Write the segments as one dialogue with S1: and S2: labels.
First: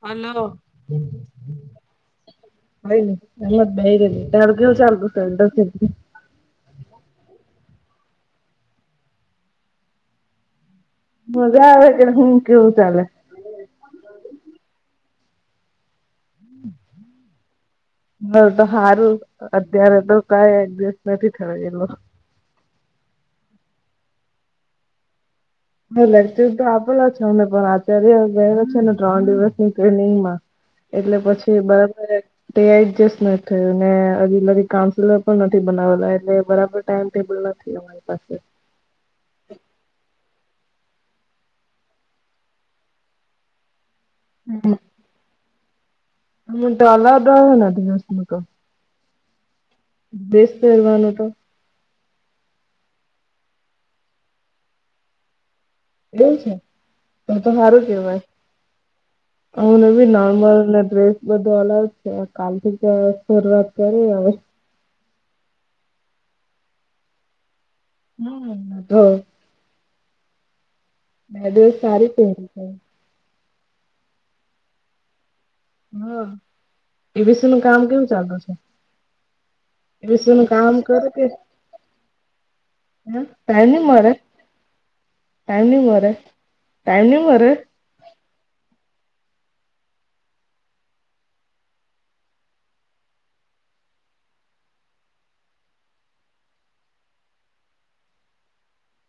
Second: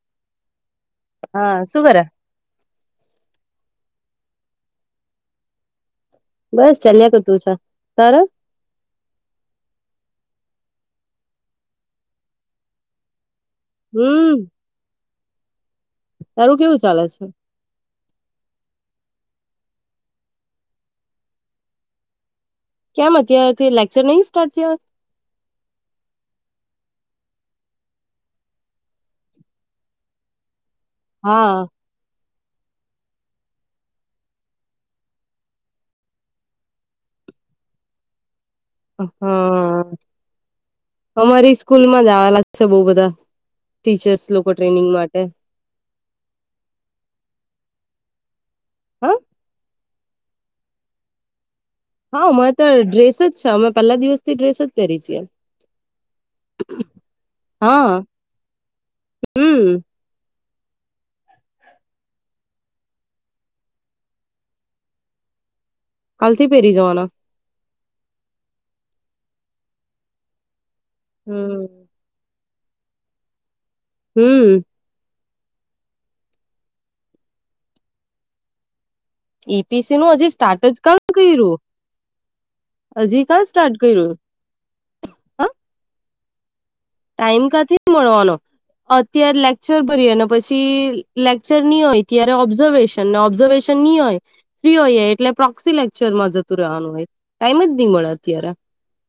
S1: Hello.
S2: હા, શું કરે?
S1: કઈ ની, મતલબ બેહી રેલી. તાર કેવું ચાલતું છે ઇન્ટરશીપ?
S2: બસ, ચાલ્યા કરતું છે. તારે?
S1: મજા આવે છે, હું કેવું ચાલે?
S2: હમ, તારું કેવું ચાલે છે?
S1: મારું તો હારું, અત્યારે તો કઈ એડજસ્ટ નથી થયો એલો.
S2: કેમ અત્યારેથી લેક્ચર નઈ સ્ટાર્ટ થયા?
S1: હન, લેકચર તો આપેલા છે અમને, પણ આચાર્ય ગયેલો છે ને ત્રણ દિવસની ટ્રેનિંગમાં. એટલે પછી
S2: હા
S1: બરાબર તે આ એડજસ્ટ નથ થયું ને, અજી લગી કાઉન્સેલર પણ નથી બનાવેલા એટલે બરાબર ટાઈમ-ટેબલ નથી અ મારી પાસે.
S2: અ હન. અમારી સ્કૂલમાં જ આવેલા છે બઉ બધા ટીચર્સ લોકો ટ્રેનિંગ માટે.
S1: મુલ તાલા દાયને ધીયુસ લોકો [unintelligible]
S2: હે?
S1: દેસ પેરવાનું તો?
S2: હા, અમને તો ડ્રેસ જ છે, અમે પહેલા દિવસથી ડ્રેસ જ પહેરી છીએ.
S1: એવુ છે, તો તો હારું
S2: હા
S1: કેવાય. અમ
S2: હમ
S1: નેબી નોર્મલને ડ્રેસ બધું અલાઉ છે, કાલથી તો શરૂઆત કરી હવે.
S2: કાલથી પેરી જાવાના?
S1: હમ, તો બે દિવસ
S2: હમ
S1: સારી પેરી છે.
S2: હમ.
S1: હન, એવિસીનું કામ કેવુ ચાલતુ છે?
S2: એપીસીનું હજી
S1: એબીસી નું કામ
S2: સ્ટાર્ટજ કાં
S1: કરે કે હ
S2: કર્યું? અજી કા
S1: ટાઈમ
S2: સ્ટાર્ટ
S1: નહી મળે
S2: કર્યું?
S1: ટાઈમ ની મરે?
S2: ટાઈમ કા થી મલવાનો. અત્યાર લેક્ચર ભરીએ ને પછી લેક્ચર ની હોય ત્યારે ઓબ્ઝર્વેશન [unintelligible] ને ઓબ્ઝર્વેશન ની હોય ફ્રી હોઈએ એટલે પ્રોક્સી લેક્ચરમાં જતું રેવાનું હોય ટાઈમ જ ની મળે અત્યારે.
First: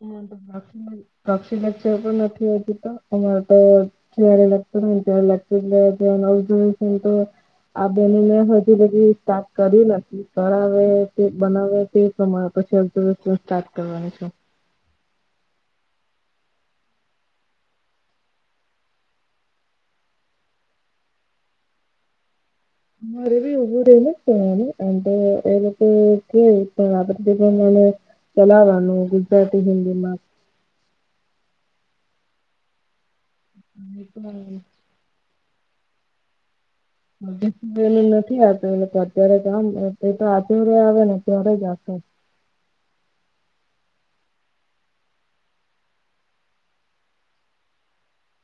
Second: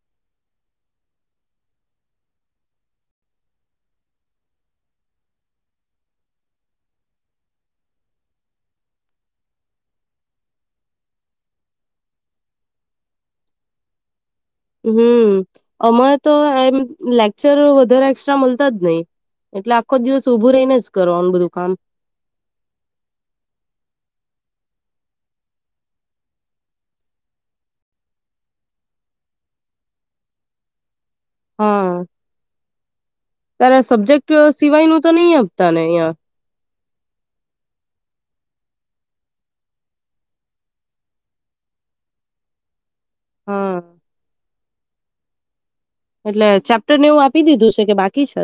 S1: [unintelligible] પ્રોક્ષી લેક્ચર તો નથી હોતુ તો અમાર તો કયારે લેક્ચર હોય ત્યાર લેક્ચર લેવા તો એન આવું જોઈ [unintelligible] તો આ બને મે હજુ લગી સ્ટાર્ટ કર્યું નથી. તળાવે તે બનાવે તે પ્રમાણે પછી [unintelligible] સ્ટાર્ટ કરવાનું છે.
S2: હમ, અમારે તો એમ લેક્ચર વધાર એક્સ્ટ્રા મલતા જ નહિ. એટલે આખો દિવસ ઉભું રહીને જ કરવાનું બધું કામ.
S1: અમારે બી ઉભું રહીને જ કેવાનું એમ તો એ લોકો કે પણ આપડે જે પણ મને ચલાવાનું ગુજરાતી, હિન્દીમાં
S2: હન, તારા
S1: એ તો
S2: સબ્જેક્ટ સિવાયનું તો નઈ આપતાને અહિયા?
S1: એનું નથી આવત એ તો અત્યારે કામ એ તો આધ્યારે આવે ને અ ત્યારે જ આપે.
S2: હા! એટલે ચેપ્ટર ને એવું આપી દીધું છે કે બાકી છે.?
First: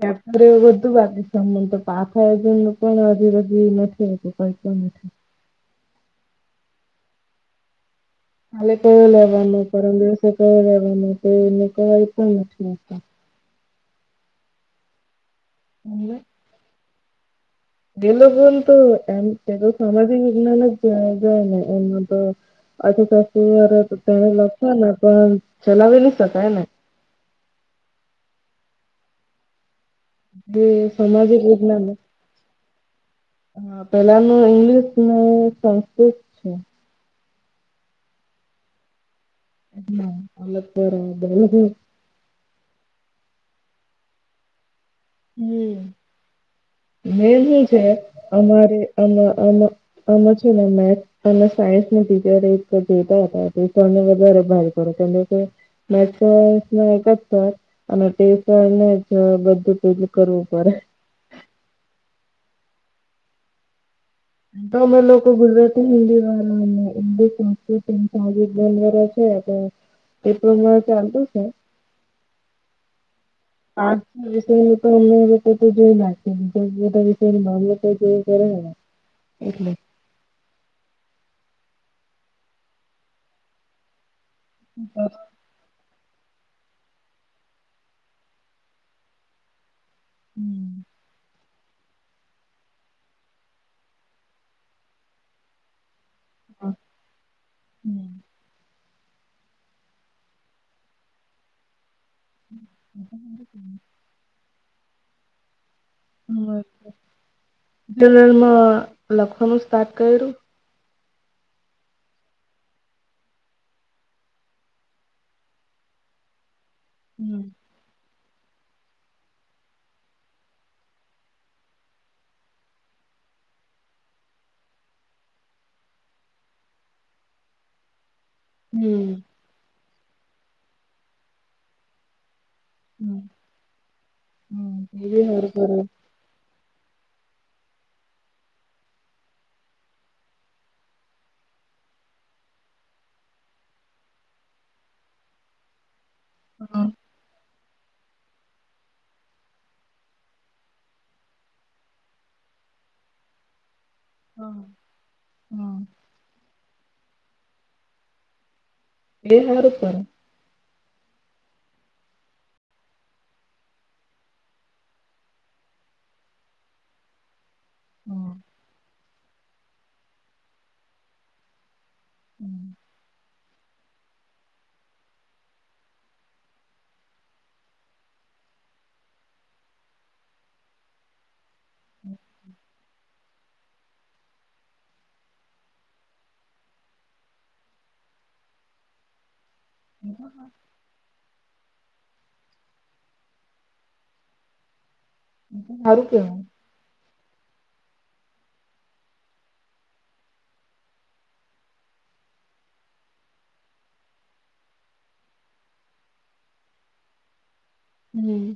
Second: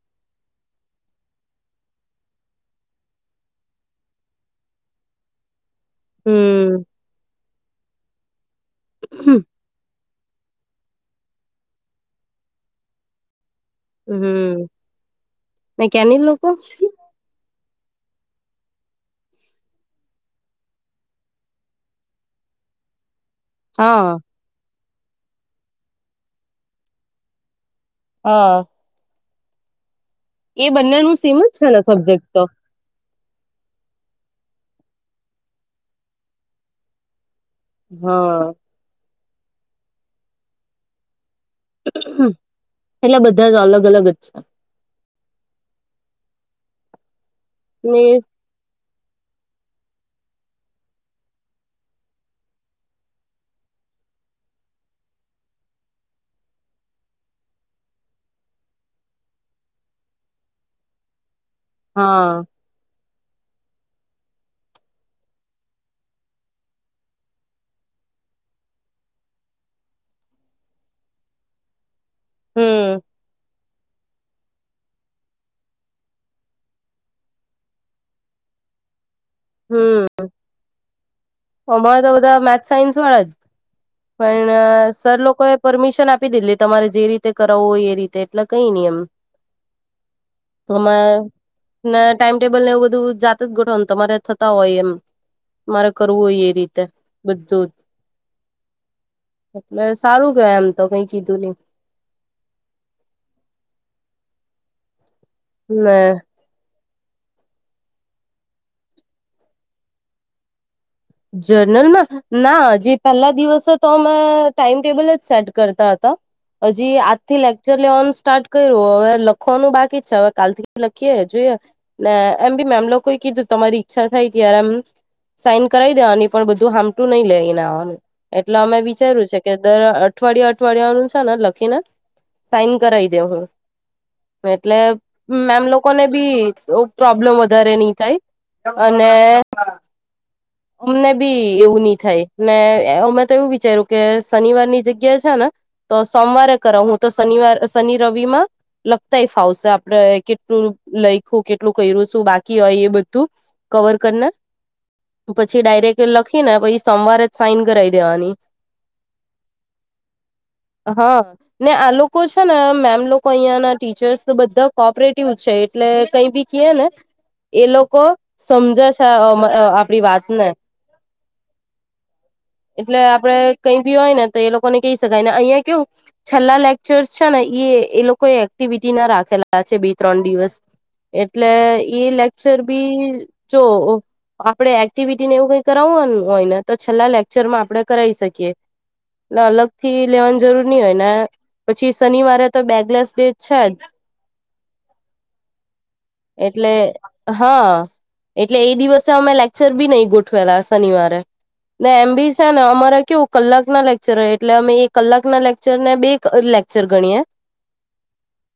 S1: ચેપ્ટર એવું બધું બાકી છે અમુન તો પાછળ [unintelligible] પણ હજી લગી નથી થયું કઈ પણ નથી.
S2: હમ.
S1: કાલે કયો લેવાનો, પરમ દિવસે કયો લેવાનો તો એ લોકો એ પણ નથી મુકતા.
S2: હમ, ને કેની
S1: એટલે
S2: લોકો?
S1: એ લોકો ન તો એમ એ તો સામાજિક વિજ્ઞાન જ જાય જાય ને એમને તો આધી
S2: હા
S1: તેને લખશ ને પણ ચલાવી ન શકાય ને?
S2: હા!
S1: જે
S2: એ બંને ન સીમ
S1: સામાજિક
S2: જ છે ને સબ્જેક્ટ તો?
S1: હા એલા ઇગ્લીિશ, સંસ્કૃત છે.
S2: હમ
S1: ના અપરા [inaudible]
S2: એટલા બધા જ અલગ અલગ જ છે.
S1: હમ મેન હુ છે,
S2: મીન્સ
S1: અમારે આમાં આમાં-' આમાં છે ને મેથ અને સાયન્સની ટીચર એક જતા હતા ટને વધારે ભાર કરડો કે મે એક જ સર અને ને જ બધું જ ફલ કરવું પડે.
S2: હા!
S1: તોમે લોકો ગુજરાતી હિન્દી વાર હંગ સંસ્કૃત ન [inaudible] હ એ પ્રરે ચાલતું છે.
S2: હમ
S1: હા એ વિષય હું તો અમે એ ક તો જોઈ નાખીએ નેધ વિષય તો જોઈ કરેને હમ
S2: હમ અમારે તો બધા મેથસ સાયન્સ વાળા જ પણ સર લોકો એ પરમિશન આપી દીધલી તમારે જે રીતે કરાવવું હોય એ રીતે એટલે કઈ નહી એમ
S1: હમ
S2: તમારે ના ટાઈમ ટેબલ ને એવું બધું જાત જ ગોઠો તમારે થતા હોય એમ. મારે કરવું હોય એ રીતે બધું જ.
S1: હમ
S2: એટલે સારું કેવાય એમ તો કઈ કીધું નહી.
S1: એ
S2: ના
S1: હ જર્નલમાં લખવાનું સ્ટાર્ટ કર્યું?
S2: જર્નલમાં? ના હજી પેલા દિવસે તો અમે ટાઈમ ટેબલ જ સેટ કરતા હતા. હજી આજથી
S1: હમ.
S2: લાગ એટલે ઓન સ્ટાર્ટ કર્યું હવે લખવાનું બાકી જ છે હવે કાલ થી લખીએ જોઈએ. ને એમ બી મેમ લોકોએ કીધું તમારી ઈચ્છા થાય ત્યારે એમ સાઈન કરી દેવાની પણ બધું હમટું નહી લેને આવવાનું એટલે અમે
S1: હમ.
S2: વિચાર્યું છે કે દર અઠ અઠવાડિયા અઠવાડિયામાં છે લખીને સાઈન કરાઈ દે
S1: હમ
S2: હું. એટલે
S1: હમ. એ બી હારું
S2: મેમ
S1: કરે.
S2: લોકો ને બી પ્રોબ્લેમ વધારે નહી થાય અને અમને બી એવું નઈ થાય, ને અમે તો એવું વિચાર્યું કે શનિવાર ની જગ્યા છે ને તો સોમવારે
S1: હા
S2: કરાવ હું તો શનિવાર શનિ રવિ માં લખતાય ફાવશે. આપડે કેટલું લઈખ્યું, કેટલું કર્યું છું બાકી હોય એ બધું. કવર કરને
S1: હા
S2: પછી
S1: હા.
S2: ડાયરેક્ટ લખીને પછી સોમવારે જ સાઈન કરાવી દેવાની.
S1: એ હાર પણ.
S2: હા. ને આ લોકો છે ને મેમ લોકો અહિયાં ના ટીચર્સ તો બધા કોપરેટિવ છે. એટલે કઈ બી કએ ને એ લોકો
S1: હમ
S2: સમજે છે આપડી વાતને
S1: હમ
S2: એટલે આપડે કઈ ભી હોય ને તો એ લોકો ને કહી શકાય ને અહિયાં કેવું? છેલ્લા લેકચર્સ છે ને એ લોકો એક્ટિવિટી ના રાખેલા છે બે ત્રણ દિવસ એટલે એઈ લેક્ચર બી જો આપણે એક્ટિવિટી ને એવું કઈ કરાવવાનું હોય ને તો છેલ્લા લેક્ચરમાં આપણે કરાવી શકીએ. એ અલગ થી લેવાની જરૂર નહી હોય ને પછી શનિવારે તો બેગલેસ ડે છે જ
S1: હારું કેવાય
S2: એટલે હા. એટલે એ દિવસે અમે લેક્ચર બી નહી ગોઠવેલા શનિવારે. ને એમ બી છે ને અમારે કેવું કલાક ના લેક્ચર હોય એટલે અમે એ કલાક ના લેક્ચર ને બે લે લેક્ચર ગણીય
S1: હમ.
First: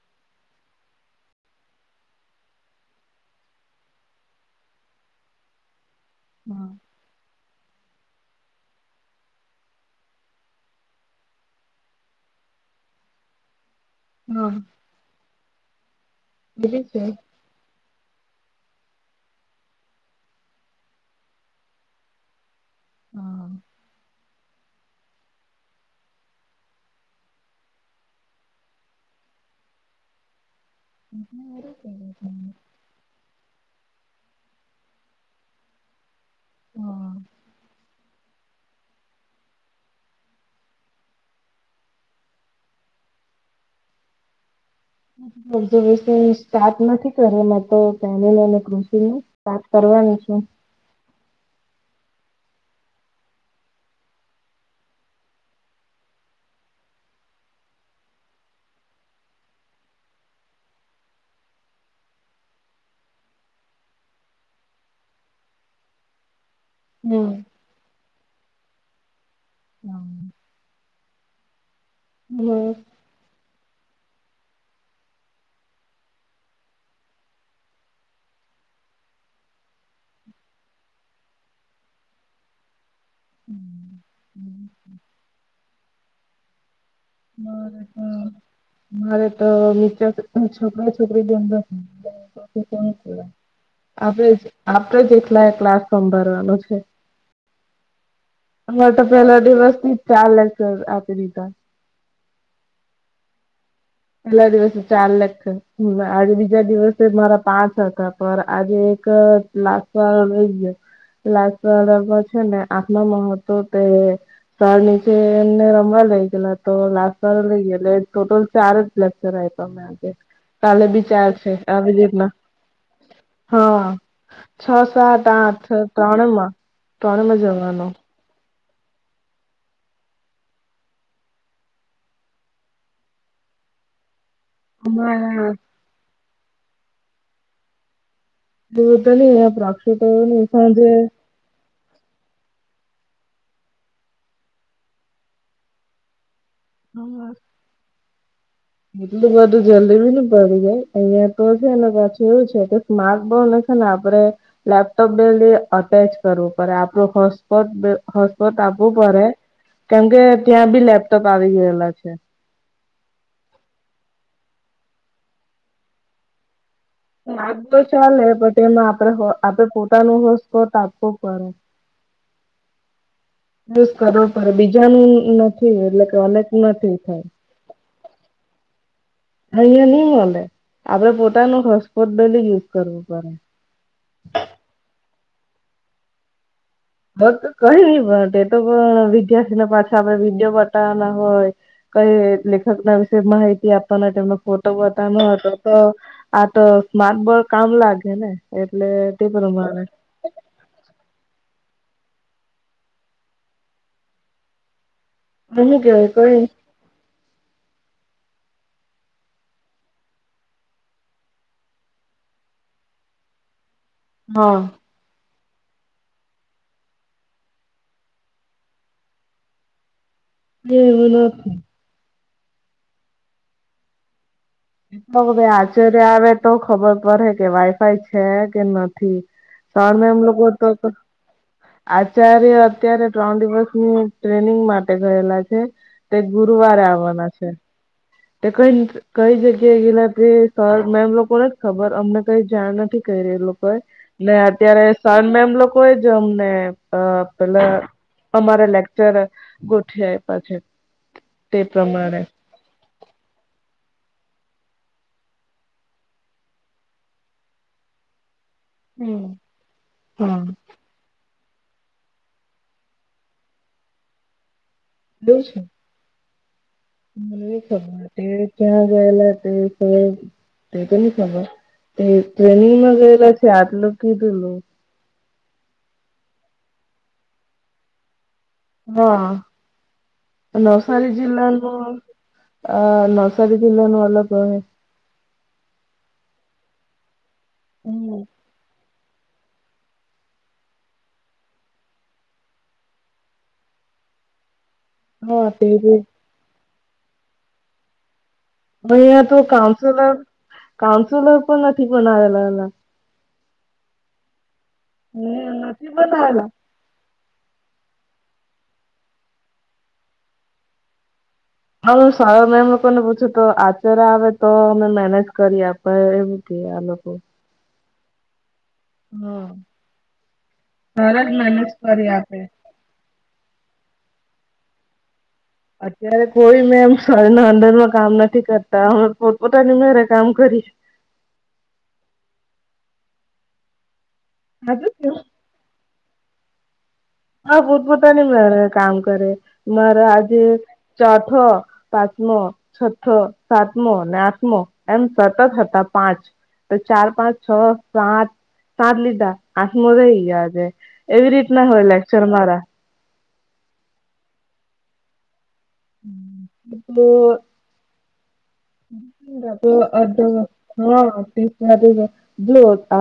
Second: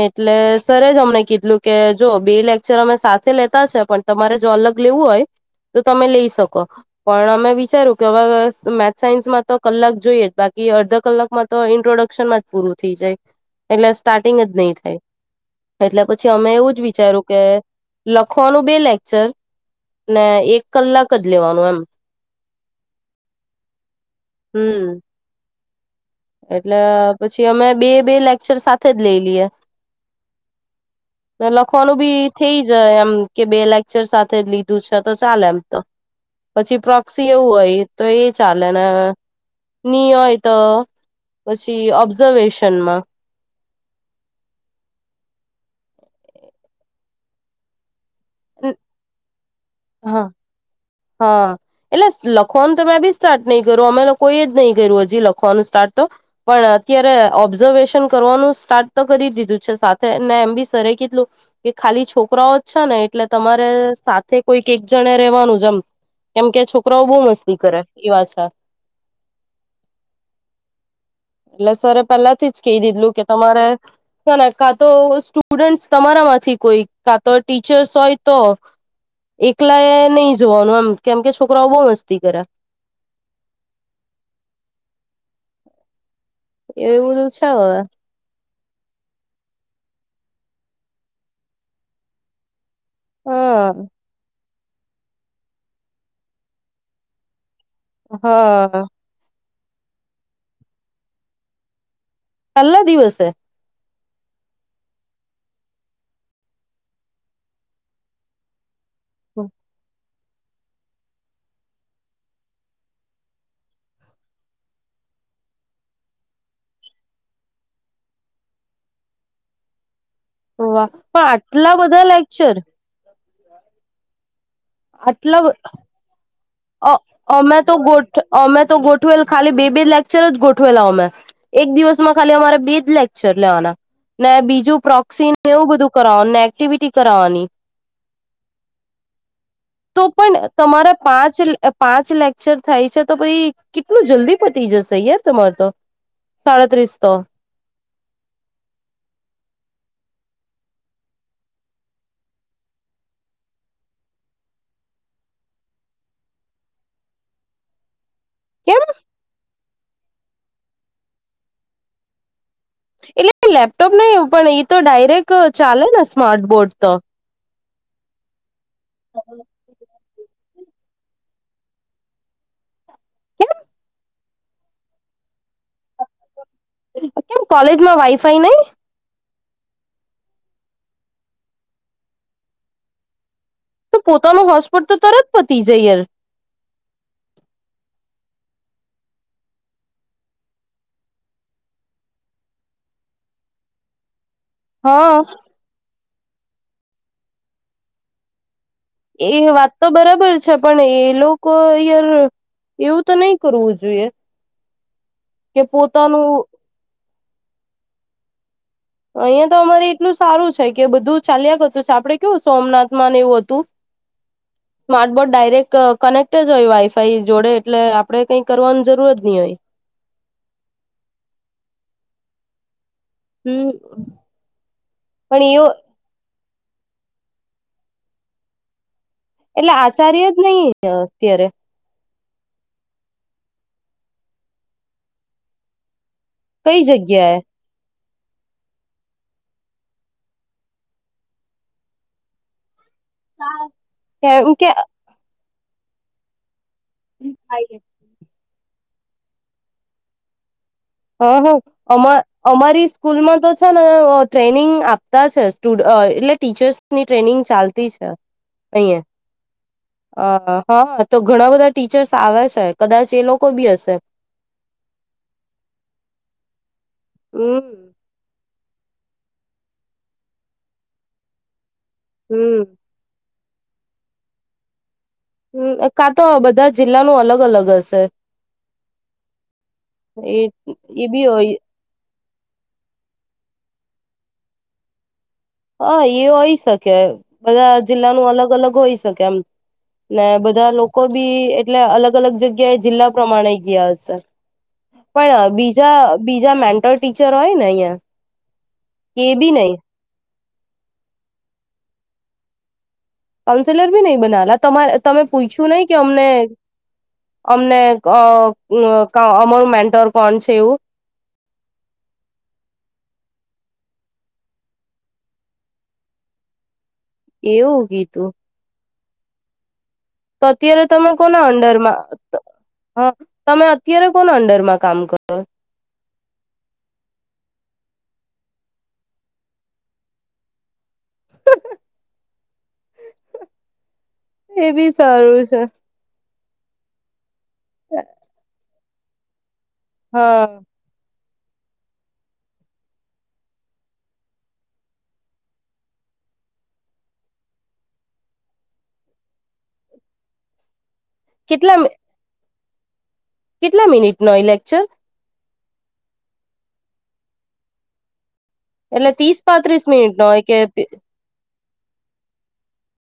S2: એટલે સરે જ અમને કીધું. એલું કે જો બે લેક્ચર અમે સાથે લેતા છે પણ તમારે જો અલગ લેવું હોય તો તમે લઈ શ શકો.
S1: હા.
S2: પણ અમે વિચાર્યું કે હવે મેથ સાયન્સમાં તો કલાક જોઈએ જ બાકી અડધા કલાકમાં તો ઇન્ટ્રોડક્શનમાં જ પૂરું થઈ જાય એટલે સ્ટાર્ટિંગ
S1: હા
S2: જ નહી થાય એટલે પછી અમે
S1: એ
S2: એવું
S1: બી
S2: જ
S1: છે.
S2: વિચાર્યું કે લખવાનું બે લેક્ચર ને એક કલાક જ લેવાનું એમ
S1: હમ
S2: હમ એટલે પછી અમે બે બે લેક્ચર સાથે જ લઈ લઈએ. ને લખવાનું બી થઈ
S1: [unintelligible]
S2: એમ કે બે લેક્ચર સાથે લીધું છે તો ચાલે એમ તો પછી પ્રોક્સી એવું હોય તો એ ચાલેને ની હોય તો પછી ઓબ્ઝર્વેશનમાં
S1: ઓબ્ઝર્વેશન સ્ટાર્ટ નથી કર્યો મે તો. જા લઈને કૃષિ નું વાત કરવાની
S2: હા
S1: છું.
S2: હા. એટલે લખવાનું તો મેમે બી સ્ટાર્ટ નહી કર્યું અમે લોકોએ જ નહી કર્યું હજી લખવાનું સ્ટાર્ટ તો પણ અત્યારે ઓબ્ઝર્વેશન કરવાનું સ્ટાર્ટ તો કરી દીધું છે સાથે ને એમ બી સરરે કેટલું કે ખાલી છોકરાઓ જ છે ને એટલે તમારે સાથે કોઈક એક જણે રેવાનું છે એમ કેમ કે છોકરાઓ બહુ
S1: હમ.
S2: મસ્તી કરે એ વા છે એટલે સરે
S1: હમ.
S2: પહેલાથી જ કહી દીધલું કે તમારે ના ના કા તો સ્ટુડન્ટસ તમારા માંથી કોઈ કા તો ટીચર્સ હોય તો એકલા એ નહી જોવાનું આમ કેમ કે છોકરાઓ બહુ મસ્તી કરે
S1: હમ.
S2: એવ બધું છે હવ
S1: મારે પણ મારે તો બચાર છોકરા છોકરી બે અ
S2: હા
S1: [unintelligible] આપણે આપણેે જ એકલા ક્લાસ સભરવાનું છે.
S2: હા.
S1: અમારે તો પહેલા દિવસ થી ચાર લેક્ચર આપી દીધા.
S2: પેલ્લા દિવસે
S1: પહેલા દિવસે ચાર લેક્ચર આજે બીજા દિવસે મારા પાંચ હતા પર આજે કર ક્લાસ વાળા વહ ગયા. લાસ્ટ વાળા મ છે ને આખ નો મહત્વ તે તર નીચે એમને રમવા લઇ ગેલા તો લાસ વા લઈ ગે ટોટલ ચાર જ લેક્ચર આપવા મેં આજે કાલે
S2: વાહ
S1: બી
S2: પણ
S1: ચાલ છે
S2: આટલા
S1: આવી
S2: બધા
S1: રીતના
S2: લેક્ચર
S1: હા છ સાત આ
S2: આટલા
S1: અઠ ત્રણમાં
S2: અ
S1: ત્રણમાં
S2: અમે તો
S1: જવાનું
S2: ગોઠ અમે તો ગોઠવેલ ખાલી બે બે લેક્ચર જ ગોઠવેલા અમે એક દિવસમાં ખાલી અમારે બેજ લેક્ચર લેવાના ને બીજ પ્રોક્સન
S1: અમારા
S2: એવું બધું કરવાનુંને એક્ટિવિટી કરાવવાની.
S1: દૂર તો ન પ્રક્ષ
S2: તો પણ તમારા પાંચ પાંચ લેક્ચર થાય છે તો પછી કેટલું જલ્દી પતી જશે યાર તમાર તો સાડત્રીસ તો.
S1: એટલ બધું જલ્દી બી ન પડી જાય અહિયાં તો હ છે એના પાછું એવું છે. સ્માર્ક બોન છે ને આપડે લેપટોપ ડ લ અટેચ કરવું પડે આપડું હ સ્ હોસ્પટ
S2: કેમ
S1: આપવું પડે કેમકે ત્યાં બી લેપટોપ આવી ગયેલા છે.
S2: એટલે લેપટોપ નહી એવું પણ એ તો ડાયરેક્ટ ચાલે ને સ્માર્ટ બોર્ડ તો
S1: ચાલે પણટ એમાં આપડે આપડે પોતાનું હોસકો તો આપવો પડે.
S2: [unintelligible]
S1: યુ કરો પડે બીજાનું નથી એટલે કે પણા થ
S2: કેમ
S1: થાય.
S2: કેમ કોલેજમાં વાઈફાઈ નહી
S1: અહંયા નહી મળે આપડે પોતાનું હોસપોટ ડેલી યુઝ કરવું પડે.
S2: તો પોતાનો હોસ્પોટ તો તરત પતી જાય યાર
S1: હ કઈ નહી પણ તે તો પણ વિદ્યાર્થીને પાછા આપડણે વિડીયો બતાવવાના હોય. કઈ લેખક ના વિશે માહિતી આપવાનાનું તો બતા
S2: હા
S1: ન હતો તો આ તો સ્માર્ટ બોર્ડ કામ લાગે ને એટલે તે
S2: એ વાત
S1: પ્રમાણે
S2: તો બરાબર છે. પણ એ લોકો યાર એવું તો નહી કરવું જોઈએ કે
S1: મ ગયો હોય
S2: પોતાનું
S1: કોઈ.
S2: અહિયાં તો અમારે એટલું સારું છે કે બધું ચાલ્યા ગતું છે આપડે કેવું સોમનાથમાં ને એવું હતું. [inaudible]
S1: હા.
S2: સ્માર્ટ બોર્ડ ડાયરેક્ટ કનેક્ટજ હોય વાઈફાઈ જોડે એટલે આપડે કઈ કરવાની જરૂર જ નહી હોય.
S1: એવ વલો.
S2: હમ પણ
S1: ભાઈ
S2: એવ
S1: આચર્ય આવે તો ખબર પડે કે વાઈફાઈ છે કે નથી.
S2: એટલે
S1: સર મેમ
S2: આચાર્ય જ
S1: લોકો
S2: નહી
S1: તો
S2: અત્યારે
S1: આચાર્ય અત્યારે ત્રણ દિવસની ટ્રેનિંગ માટે ગયેલા છે. તે ગુરુવારે
S2: કઈ
S1: આવવાના
S2: જગ્યાએ
S1: છે તે કઈક. કઈ જગ્યાએ ગયલા તે સર મેમ લોકોને જ ખબર અમને કઈ જાણ નથી. એ લોકો ને
S2: કેમ કે
S1: અત્યારે સાન મે એમ લોકો અમને અ પેલા અમારે લેકચર ગોઠ આપ્યા છે.
S2: હ હ
S1: તે
S2: અમા
S1: પ્રમાણે
S2: અમારી સ્કૂલમાં તો છે ને ટ્રેનિંગ આપતા છે્ટુ એટલે ટીચર્સ ની ટ્રેનિંગ ચાલતી છે
S1: હમ
S2: અહીંયા
S1: હા
S2: અ. હા તો ઘણા બધા ટીચર્સ આવે છે કદાચ એ લોકો બી હશે.
S1: બું છે. મને
S2: હમ
S1: ખબર તે ક્યાં ગયેલા તે ક તે કે ખબર એ
S2: હમ
S1: ટ્રેનિંગમાં ગયેલા છે આત લોકો કીધુંલું.
S2: હમ કાં તો બધા જિલ્લાનું અલગ અલગ હશે.
S1: હા
S2: એ એ
S1: નવસારી
S2: બી હોય
S1: જિલ્લાનું. અ નર્સારી દ લનું અલપ
S2: હા એ હોય શકે બધા
S1: હમ
S2: જિલ્લાનું અલગ અલગ હોઈ શકે એમ. ને બધા લોકો બી એટલે અલગ અલગ જગ્યા એ જિલ્લા પ્રમાણે ગયા હશે.
S1: હા
S2: પણ
S1: તે
S2: બીજા બીજા મેન્ટલ ટીચર હોય ને અહિયાં. કે
S1: અયા તો
S2: બી નહી
S1: કાઉન્સુલર કાઉન્સુલર પણ નથી બનાવેલા અઇયા.
S2: કાઉન્સેલર બી નહી બનાલા તમારે તમે
S1: ને
S2: પૂછ્યું નહી
S1: નથી
S2: કે અમને
S1: બનાવેલા
S2: અમને અ અમારું મેન્ટર કોણ છે એવું
S1: હાું સા મેમ લોકો ને પૂછું તો આચર્ય આવે તો અમે મેનેજ કરી એમ. ઉપાય એમતી આનક [unintelligible]
S2: એવું ગીતું.
S1: હમ.
S2: તો અત્યારે તમે કોના અંડરમાં
S1: કરી આપે
S2: હા તમે અત્યારે કોણ અંડરમાં કામ કરો?
S1: અત્યારે કોઈ મેમ શરના અંદરમાં કામ નથી કરતા હ પોતપોતાની મેરે કામ કરી.
S2: એ બી સારું છે.
S1: હા ભૂતપોતાની મે કામ કરે, મારા આજે
S2: હા
S1: ચોથો. પાંચમો છથ સાતમો અને આઠમો એમ સતત હતા પાંચ. તો ચાર પાંચ છ સાત સાત લીધા આઠ મો રઈ ગયાજે. એવી રીતના
S2: કેટલા
S1: હોય લેક્ચર મારા.
S2: કેટલા મિનિટ નો એ લેક્ચર?
S1: [unintelligible]
S2: એટલે ત્રીસ પાંત્રીસ મિનિટ
S1: હા
S2: નો હોય કે
S1: બલ [unintelligible]